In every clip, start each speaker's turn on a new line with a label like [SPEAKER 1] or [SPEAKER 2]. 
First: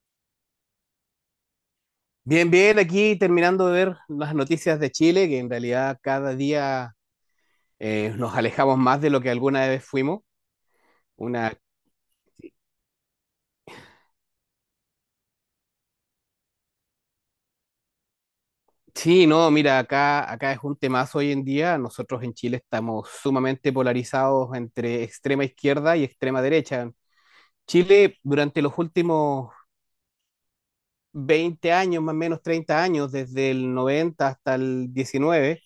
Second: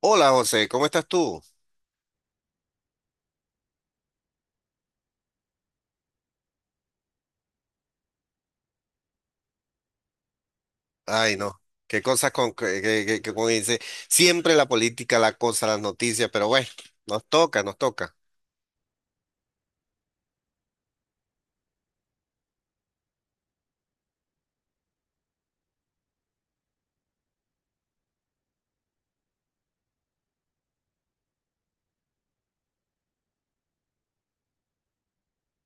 [SPEAKER 1] Hola José, ¿cómo estás tú?
[SPEAKER 2] Bien, bien, aquí terminando de ver las noticias de Chile, que en realidad cada día nos alejamos más de lo que alguna vez fuimos.
[SPEAKER 1] Ay,
[SPEAKER 2] Una.
[SPEAKER 1] no, qué cosas con que, que como dice, siempre la política, la cosa, las noticias, pero bueno, nos toca,
[SPEAKER 2] Sí, no, mira, acá es un temazo hoy en día. Nosotros en Chile estamos sumamente polarizados entre extrema izquierda y extrema derecha. Chile, durante los últimos 20 años, más o menos 30 años, desde el 90 hasta el 19,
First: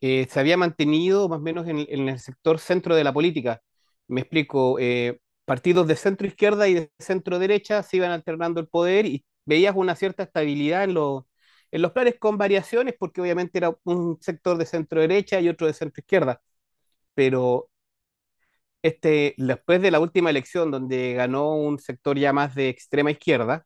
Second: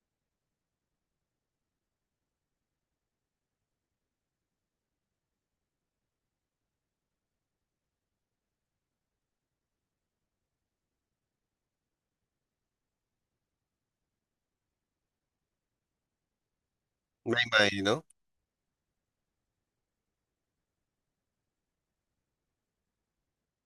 [SPEAKER 2] se había mantenido más o menos en el sector centro de la política. Me explico, partidos de centro izquierda y de centro derecha se iban alternando el poder y veías una cierta estabilidad en los planes con variaciones, porque obviamente era un sector de centro derecha y otro de centro izquierda,
[SPEAKER 1] me
[SPEAKER 2] pero
[SPEAKER 1] imagino.
[SPEAKER 2] después de la última elección donde ganó un sector ya más de extrema izquierda,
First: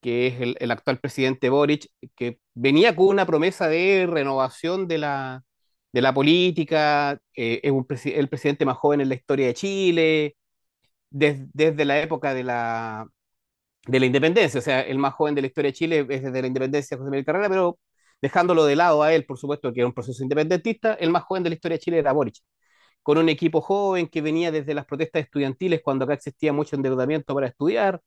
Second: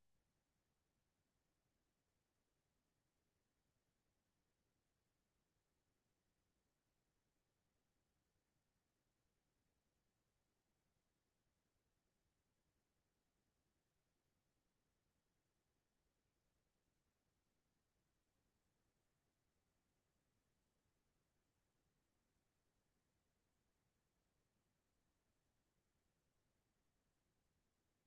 [SPEAKER 2] que es el actual presidente Boric, que venía con una promesa de renovación de la política. El presidente más joven en la historia de Chile desde la época de la independencia, o sea, el más joven de la historia de Chile es desde la independencia de José Miguel Carrera, pero dejándolo de lado a él, por supuesto, que era un proceso independentista, el más joven de la historia de Chile era Boric, con un equipo joven que venía desde las protestas estudiantiles cuando acá existía mucho endeudamiento para estudiar,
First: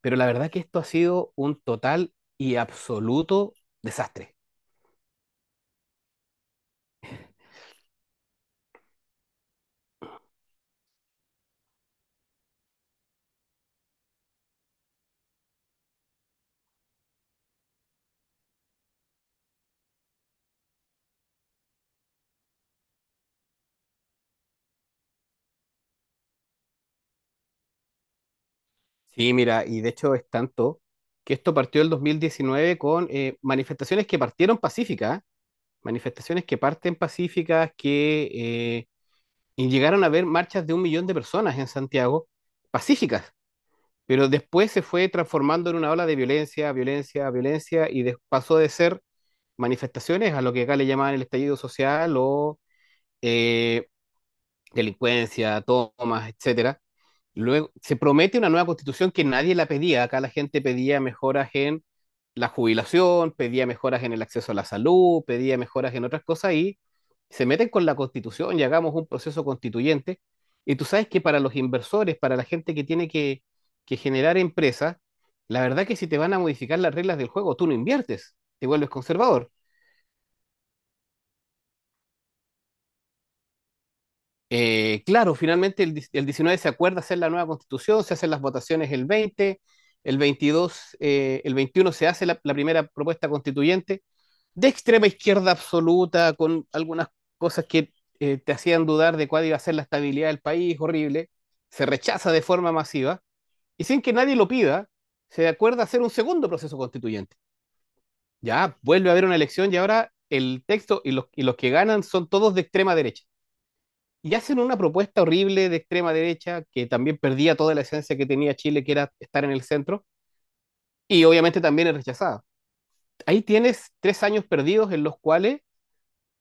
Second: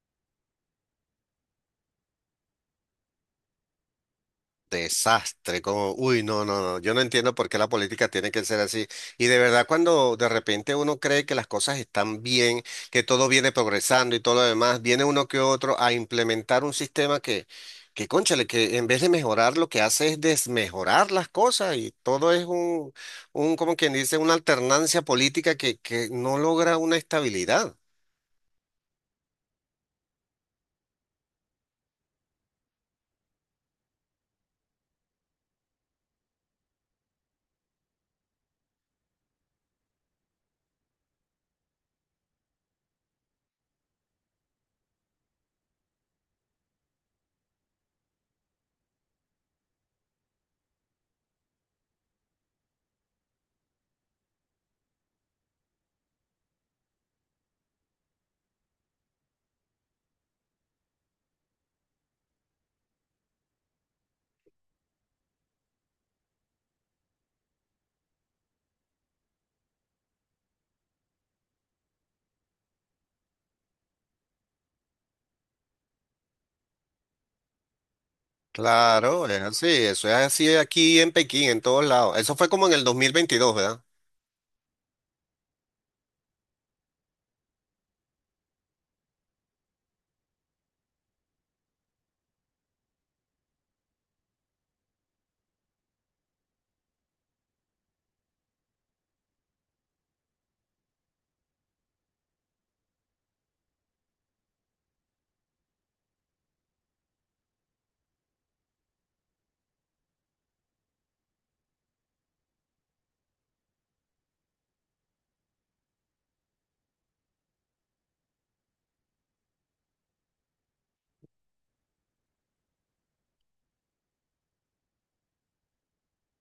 [SPEAKER 2] pero la verdad que esto ha sido un total y absoluto desastre.
[SPEAKER 1] Desastre, como, uy, no, no, no, yo no entiendo por qué la política tiene que ser así. Y de verdad, cuando de repente uno cree que las cosas están bien, que todo viene progresando y todo lo demás, viene uno que otro a implementar un sistema que cónchale, que en vez de mejorar lo que hace es desmejorar las cosas y todo es un como quien dice, una alternancia política que no logra una estabilidad.
[SPEAKER 2] Sí, mira, y de hecho es tanto que esto partió el 2019 con manifestaciones que partieron pacíficas, manifestaciones que parten pacíficas, que y llegaron a haber marchas de un millón de personas en Santiago, pacíficas, pero después se fue transformando en una ola de violencia, violencia, violencia, pasó de ser manifestaciones a lo que acá le llamaban el estallido social o eh, delincuencia, tomas, etcétera. Luego se promete una nueva constitución que nadie la pedía. Acá la gente pedía mejoras en la jubilación, pedía mejoras en el acceso a la salud, pedía mejoras en otras cosas y se meten con la constitución y hagamos un proceso constituyente. Y tú sabes que para los inversores, para la gente que tiene que generar empresas, la verdad que si te van a modificar las reglas del juego, tú no inviertes, te vuelves
[SPEAKER 1] Claro, es
[SPEAKER 2] conservador.
[SPEAKER 1] así, eso es así aquí en Pekín, en todos lados. ¿Eso fue como en el 2022, verdad?
[SPEAKER 2] Claro, finalmente el 19 se acuerda hacer la nueva constitución, se hacen las votaciones el 20, el 22, el 21 se hace la primera propuesta constituyente de extrema izquierda absoluta, con algunas cosas que te hacían dudar de cuál iba a ser la estabilidad del país, horrible, se rechaza de forma masiva y sin que nadie lo pida, se acuerda hacer un segundo proceso constituyente. Ya vuelve a haber una elección y ahora el texto y los que ganan son todos de extrema derecha y hacen una propuesta horrible de extrema derecha que también perdía toda la esencia que tenía Chile, que era estar en el centro, y obviamente también es rechazada. Ahí tienes 3 años perdidos en los cuales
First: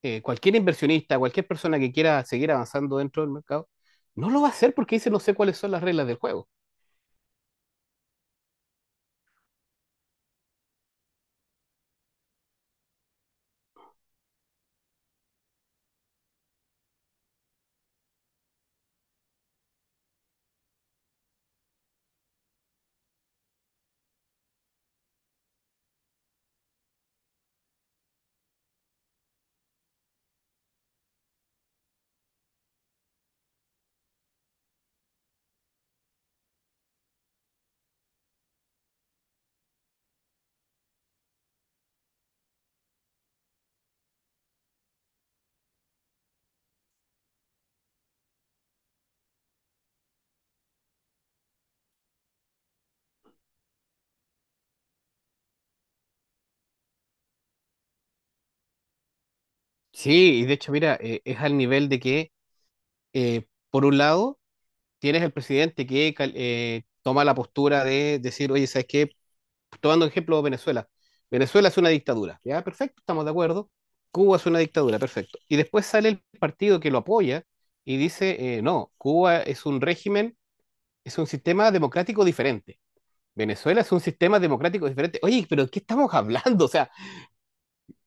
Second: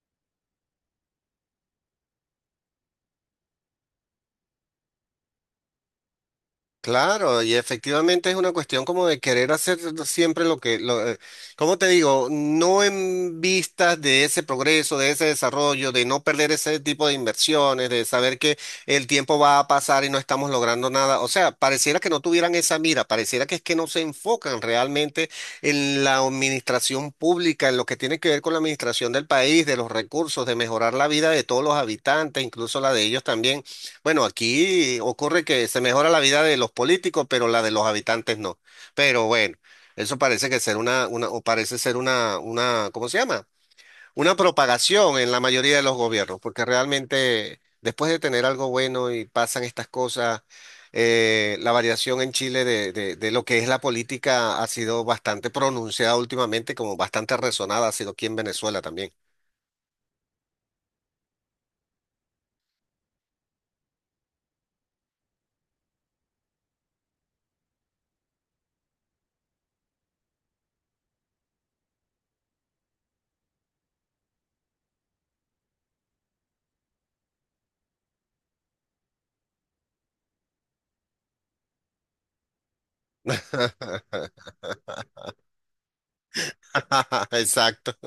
[SPEAKER 2] cualquier inversionista, cualquier persona que quiera seguir avanzando dentro del mercado, no lo va a hacer porque dice no sé cuáles son las reglas del juego.
[SPEAKER 1] Claro, y efectivamente es una cuestión como de querer hacer siempre lo que, ¿cómo te digo? No en vistas de ese progreso, de ese desarrollo, de no perder ese tipo de inversiones, de saber que el tiempo va a pasar y no estamos logrando nada. O sea, pareciera que no tuvieran esa mira, pareciera que es que no se enfocan realmente en la administración pública, en lo que tiene que ver con la administración del país, de los recursos, de mejorar la vida de todos los habitantes, incluso la de ellos también. Bueno, aquí ocurre que se mejora la vida de los políticos, pero la de los habitantes no. Pero bueno, eso parece que ser una, o parece ser una, ¿cómo se llama? Una propagación en la mayoría de los gobiernos, porque realmente después de tener algo bueno y pasan estas cosas, la variación en Chile de lo que es la política ha sido bastante pronunciada últimamente, como bastante resonada ha sido aquí en Venezuela también.
[SPEAKER 2] Sí, y de hecho, mira, es al nivel de que por un lado, tienes el presidente que toma la postura de decir, oye, ¿sabes qué? Tomando ejemplo Venezuela. Venezuela es una dictadura, ya, perfecto, estamos de acuerdo. Cuba es una dictadura, perfecto. Y después sale el partido que lo apoya y dice, no, Cuba es un régimen, es un sistema democrático diferente. Venezuela es un sistema democrático diferente. Oye, pero ¿qué estamos hablando? O sea,
[SPEAKER 1] Exacto.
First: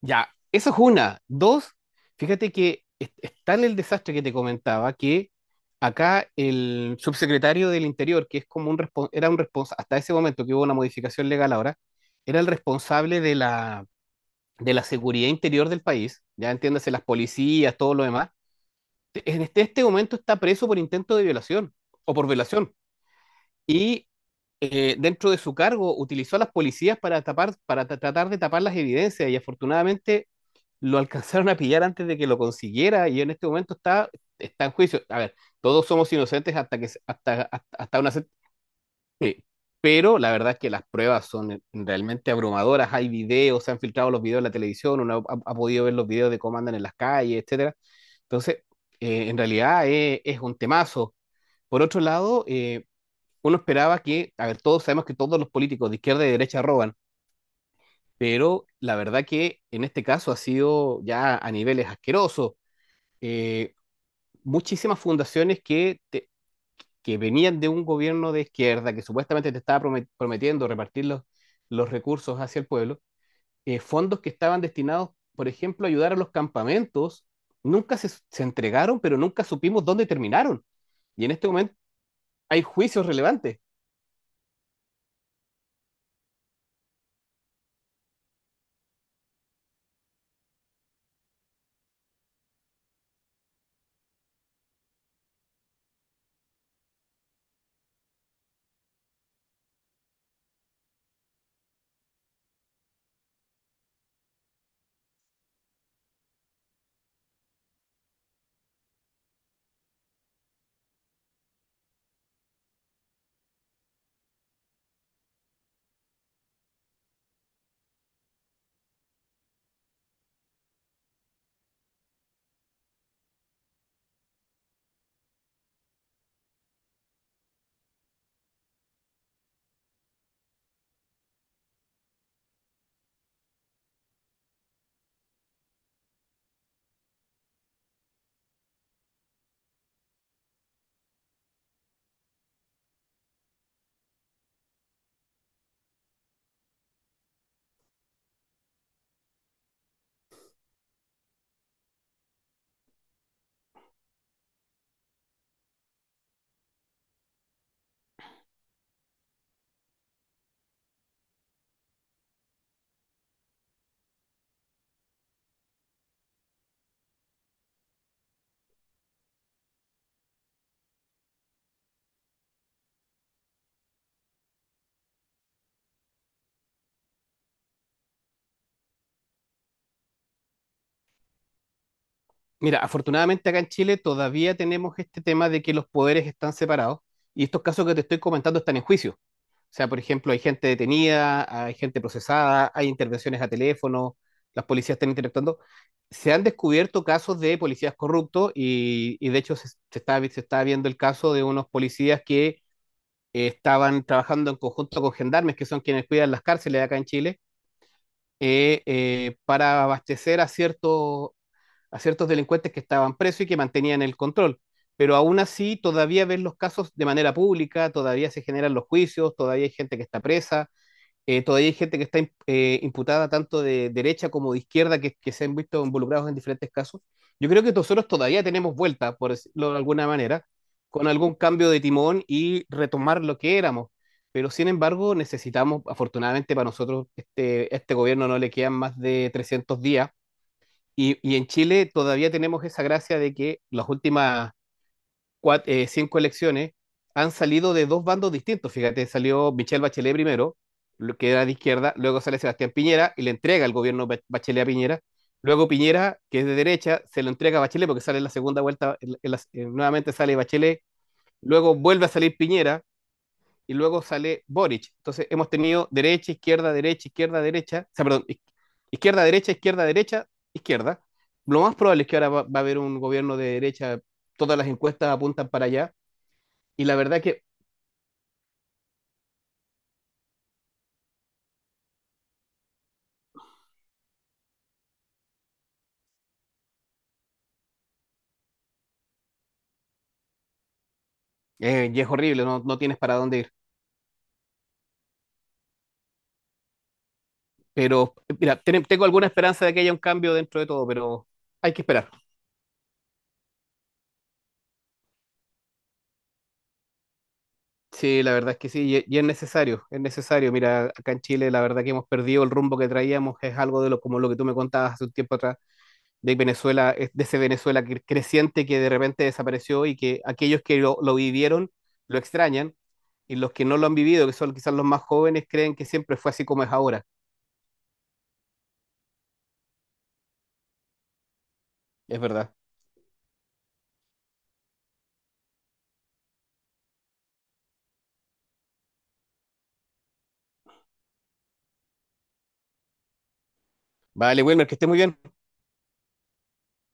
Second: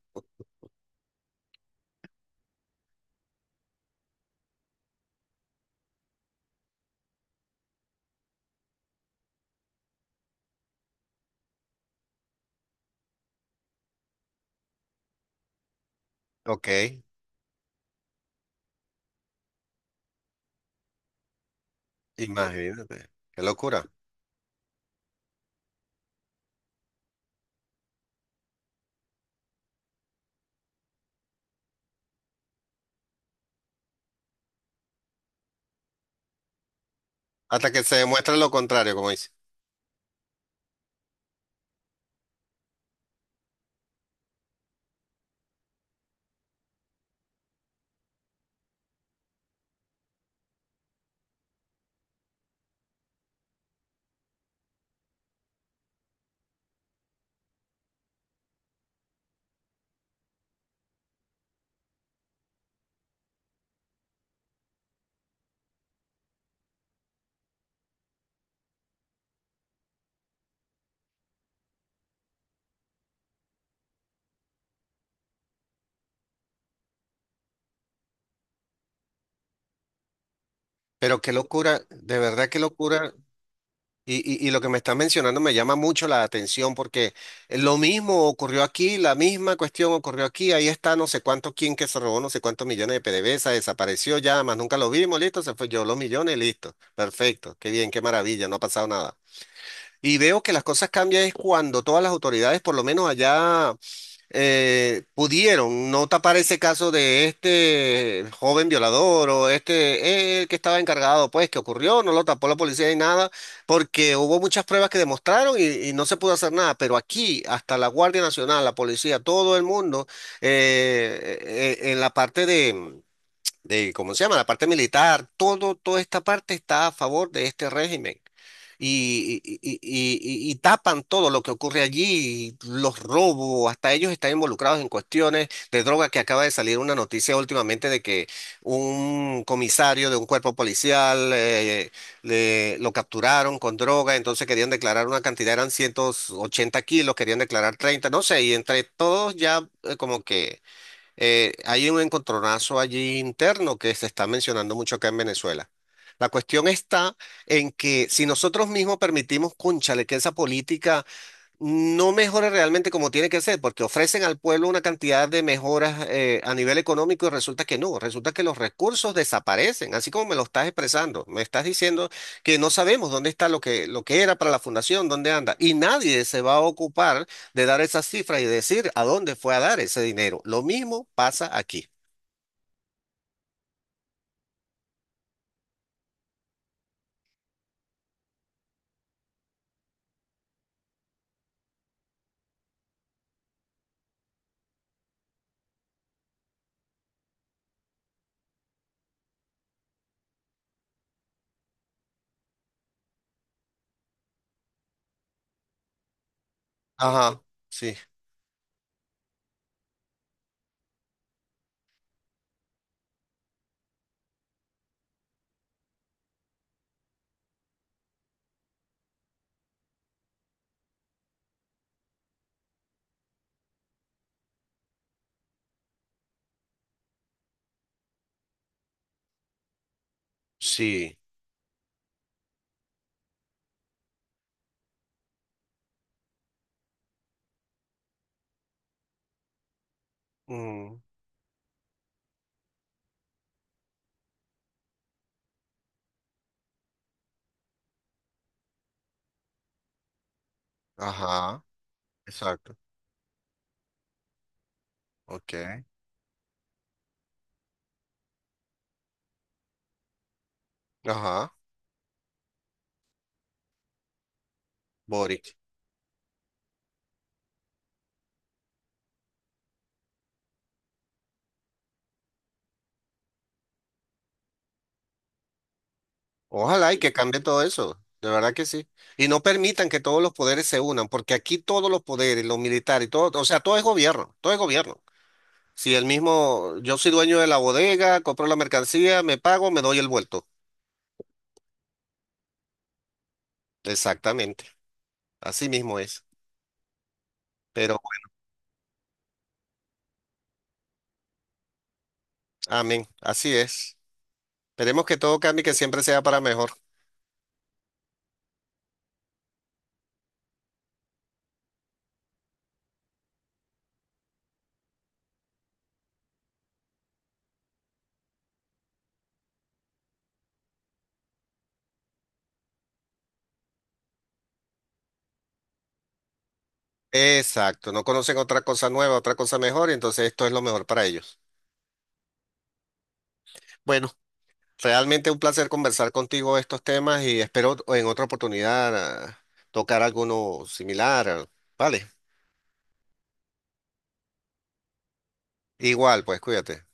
[SPEAKER 2] ya, eso es una. Dos, fíjate que es tal el desastre que te comentaba que acá el subsecretario del Interior, que es como era un responsable, hasta ese momento que hubo una modificación legal ahora, era el responsable de la seguridad interior del país, ya
[SPEAKER 1] Ok.
[SPEAKER 2] entiéndase, las policías, todo lo demás, en este momento está preso por intento de violación o por violación.
[SPEAKER 1] Imagínate, qué locura.
[SPEAKER 2] Y dentro de su cargo utilizó a las policías para tapar, para tratar de tapar las evidencias y afortunadamente lo alcanzaron a pillar antes de que lo consiguiera y en este momento está en juicio. A ver, todos somos inocentes hasta, que, se- hasta, hasta,
[SPEAKER 1] Hasta que se
[SPEAKER 2] hasta una.
[SPEAKER 1] demuestre lo contrario, como dice.
[SPEAKER 2] Sí, pero la verdad es que las pruebas son realmente abrumadoras. Hay videos, se han filtrado los videos en la televisión, uno ha podido ver los videos de cómo andan en las calles, etcétera. Entonces, en realidad es un temazo. Por otro lado, uno esperaba que, a ver, todos sabemos que todos los políticos de izquierda y de derecha roban, pero la verdad que en este caso ha sido ya a niveles asquerosos. eh, Muchísimas fundaciones que venían de un gobierno de izquierda que supuestamente te estaba prometiendo repartir los recursos hacia el pueblo, fondos que estaban destinados, por ejemplo, a ayudar a los campamentos, nunca se entregaron, pero nunca supimos dónde terminaron.
[SPEAKER 1] Pero
[SPEAKER 2] Y en
[SPEAKER 1] qué
[SPEAKER 2] este momento
[SPEAKER 1] locura, de verdad qué
[SPEAKER 2] hay juicios
[SPEAKER 1] locura.
[SPEAKER 2] relevantes.
[SPEAKER 1] Y, y lo que me estás mencionando me llama mucho la atención porque lo mismo ocurrió aquí, la misma cuestión ocurrió aquí. Ahí está no sé cuánto quien que se robó no sé cuántos millones de PDVSA, desapareció ya, más nunca lo vimos, listo, se fue yo los millones, listo. Perfecto, qué bien, qué maravilla, no ha pasado nada. Y veo que las cosas cambian es cuando todas las autoridades, por lo menos allá. Pudieron no tapar ese caso de este joven violador o este, el que estaba encargado, pues, que ocurrió, no lo tapó la policía ni nada, porque hubo muchas pruebas que demostraron y no se pudo hacer nada, pero aquí, hasta la Guardia Nacional, la policía, todo el mundo, en la parte de ¿cómo se llama? La parte militar, todo, toda esta parte está a favor de este régimen. Y, y tapan todo lo que ocurre allí, los robos, hasta ellos están involucrados en cuestiones de droga que acaba de salir una noticia últimamente de que un comisario de un cuerpo policial lo capturaron con droga, entonces querían declarar una cantidad, eran 180 kilos, querían declarar 30 no sé, y entre todos ya como que hay un encontronazo allí interno que se está mencionando mucho acá en Venezuela. La cuestión está en que si nosotros mismos permitimos, cónchale, que esa política no mejora realmente como tiene que ser, porque ofrecen al pueblo una cantidad de mejoras a nivel económico y resulta que no, resulta que los recursos desaparecen, así como me lo estás expresando, me estás diciendo que no sabemos dónde está lo que, era para la fundación, dónde anda, y nadie se va a ocupar de dar esas cifras y decir a dónde fue a dar ese dinero. Lo mismo pasa aquí.
[SPEAKER 2] Mira, afortunadamente acá en Chile todavía tenemos este tema de que los poderes están separados y estos casos que te estoy comentando están en juicio. O sea, por ejemplo, hay gente detenida, hay gente procesada, hay intervenciones a teléfono, las policías están interactuando. Se han descubierto casos de policías corruptos y de hecho se está viendo el caso de unos policías que estaban trabajando en conjunto con gendarmes, que son quienes cuidan las cárceles acá en
[SPEAKER 1] Ajá,
[SPEAKER 2] Chile,
[SPEAKER 1] sí,
[SPEAKER 2] para abastecer a ciertos delincuentes que estaban presos y que mantenían el control. Pero aún así, todavía ven los casos de manera pública, todavía se generan los juicios, todavía hay gente que está presa, todavía hay gente que está imputada tanto de derecha como de izquierda que se han visto involucrados en diferentes casos. Yo creo que nosotros todavía tenemos vuelta, por decirlo de alguna manera, con
[SPEAKER 1] sí.
[SPEAKER 2] algún cambio de timón y retomar lo que éramos. Pero sin embargo, necesitamos, afortunadamente para nosotros, este gobierno no le quedan más de 300 días.
[SPEAKER 1] Mm,
[SPEAKER 2] Y en Chile todavía tenemos esa gracia de que las últimas cinco elecciones han salido de dos bandos distintos. Fíjate, salió Michelle Bachelet primero, lo que era de
[SPEAKER 1] ajá,
[SPEAKER 2] izquierda, luego sale Sebastián
[SPEAKER 1] exacto.
[SPEAKER 2] Piñera y le entrega el gobierno Bachelet a Piñera. Luego
[SPEAKER 1] Ok.
[SPEAKER 2] Piñera, que es de derecha, se lo entrega a Bachelet porque sale en la segunda vuelta, nuevamente sale Bachelet,
[SPEAKER 1] Ajá,
[SPEAKER 2] luego vuelve a salir Piñera y luego sale Boric. Entonces hemos
[SPEAKER 1] Boric.
[SPEAKER 2] tenido derecha, izquierda, derecha, izquierda, derecha, o sea, perdón, izquierda, derecha, izquierda, derecha, izquierda. Lo más probable es que ahora va a haber un gobierno de derecha, todas las encuestas apuntan para allá, y
[SPEAKER 1] Ojalá
[SPEAKER 2] la
[SPEAKER 1] y que
[SPEAKER 2] verdad
[SPEAKER 1] cambie
[SPEAKER 2] que
[SPEAKER 1] todo eso, de verdad que sí. Y no permitan que todos los poderes se unan, porque aquí todos los poderes, los militares, todo, o sea, todo es gobierno, todo es gobierno. Si el mismo, yo soy dueño de la bodega, compro la mercancía, me pago, me doy el vuelto.
[SPEAKER 2] y es horrible, no, no tienes para dónde ir.
[SPEAKER 1] Exactamente, así mismo es. Pero,
[SPEAKER 2] Pero mira, tengo alguna esperanza de que haya un cambio dentro de todo, pero hay que esperar.
[SPEAKER 1] amén, así es. Esperemos que todo cambie, que siempre sea para mejor.
[SPEAKER 2] Sí, la verdad es que sí, y es necesario, es necesario. Mira, acá en Chile la verdad que hemos perdido el rumbo que traíamos, es algo de lo como lo que tú me contabas hace un tiempo atrás de Venezuela, de ese Venezuela creciente que de repente desapareció y que aquellos que lo vivieron lo extrañan y los que no lo han vivido, que son quizás los más jóvenes, creen que siempre fue así como es ahora.
[SPEAKER 1] Exacto, no conocen otra cosa nueva, otra cosa mejor, y entonces esto es lo mejor para ellos.
[SPEAKER 2] Es verdad.
[SPEAKER 1] Bueno. Realmente un placer conversar contigo estos temas y espero en otra oportunidad tocar alguno similar. Vale,
[SPEAKER 2] Vale, Wilmer, que esté muy bien.
[SPEAKER 1] igual, pues cuídate.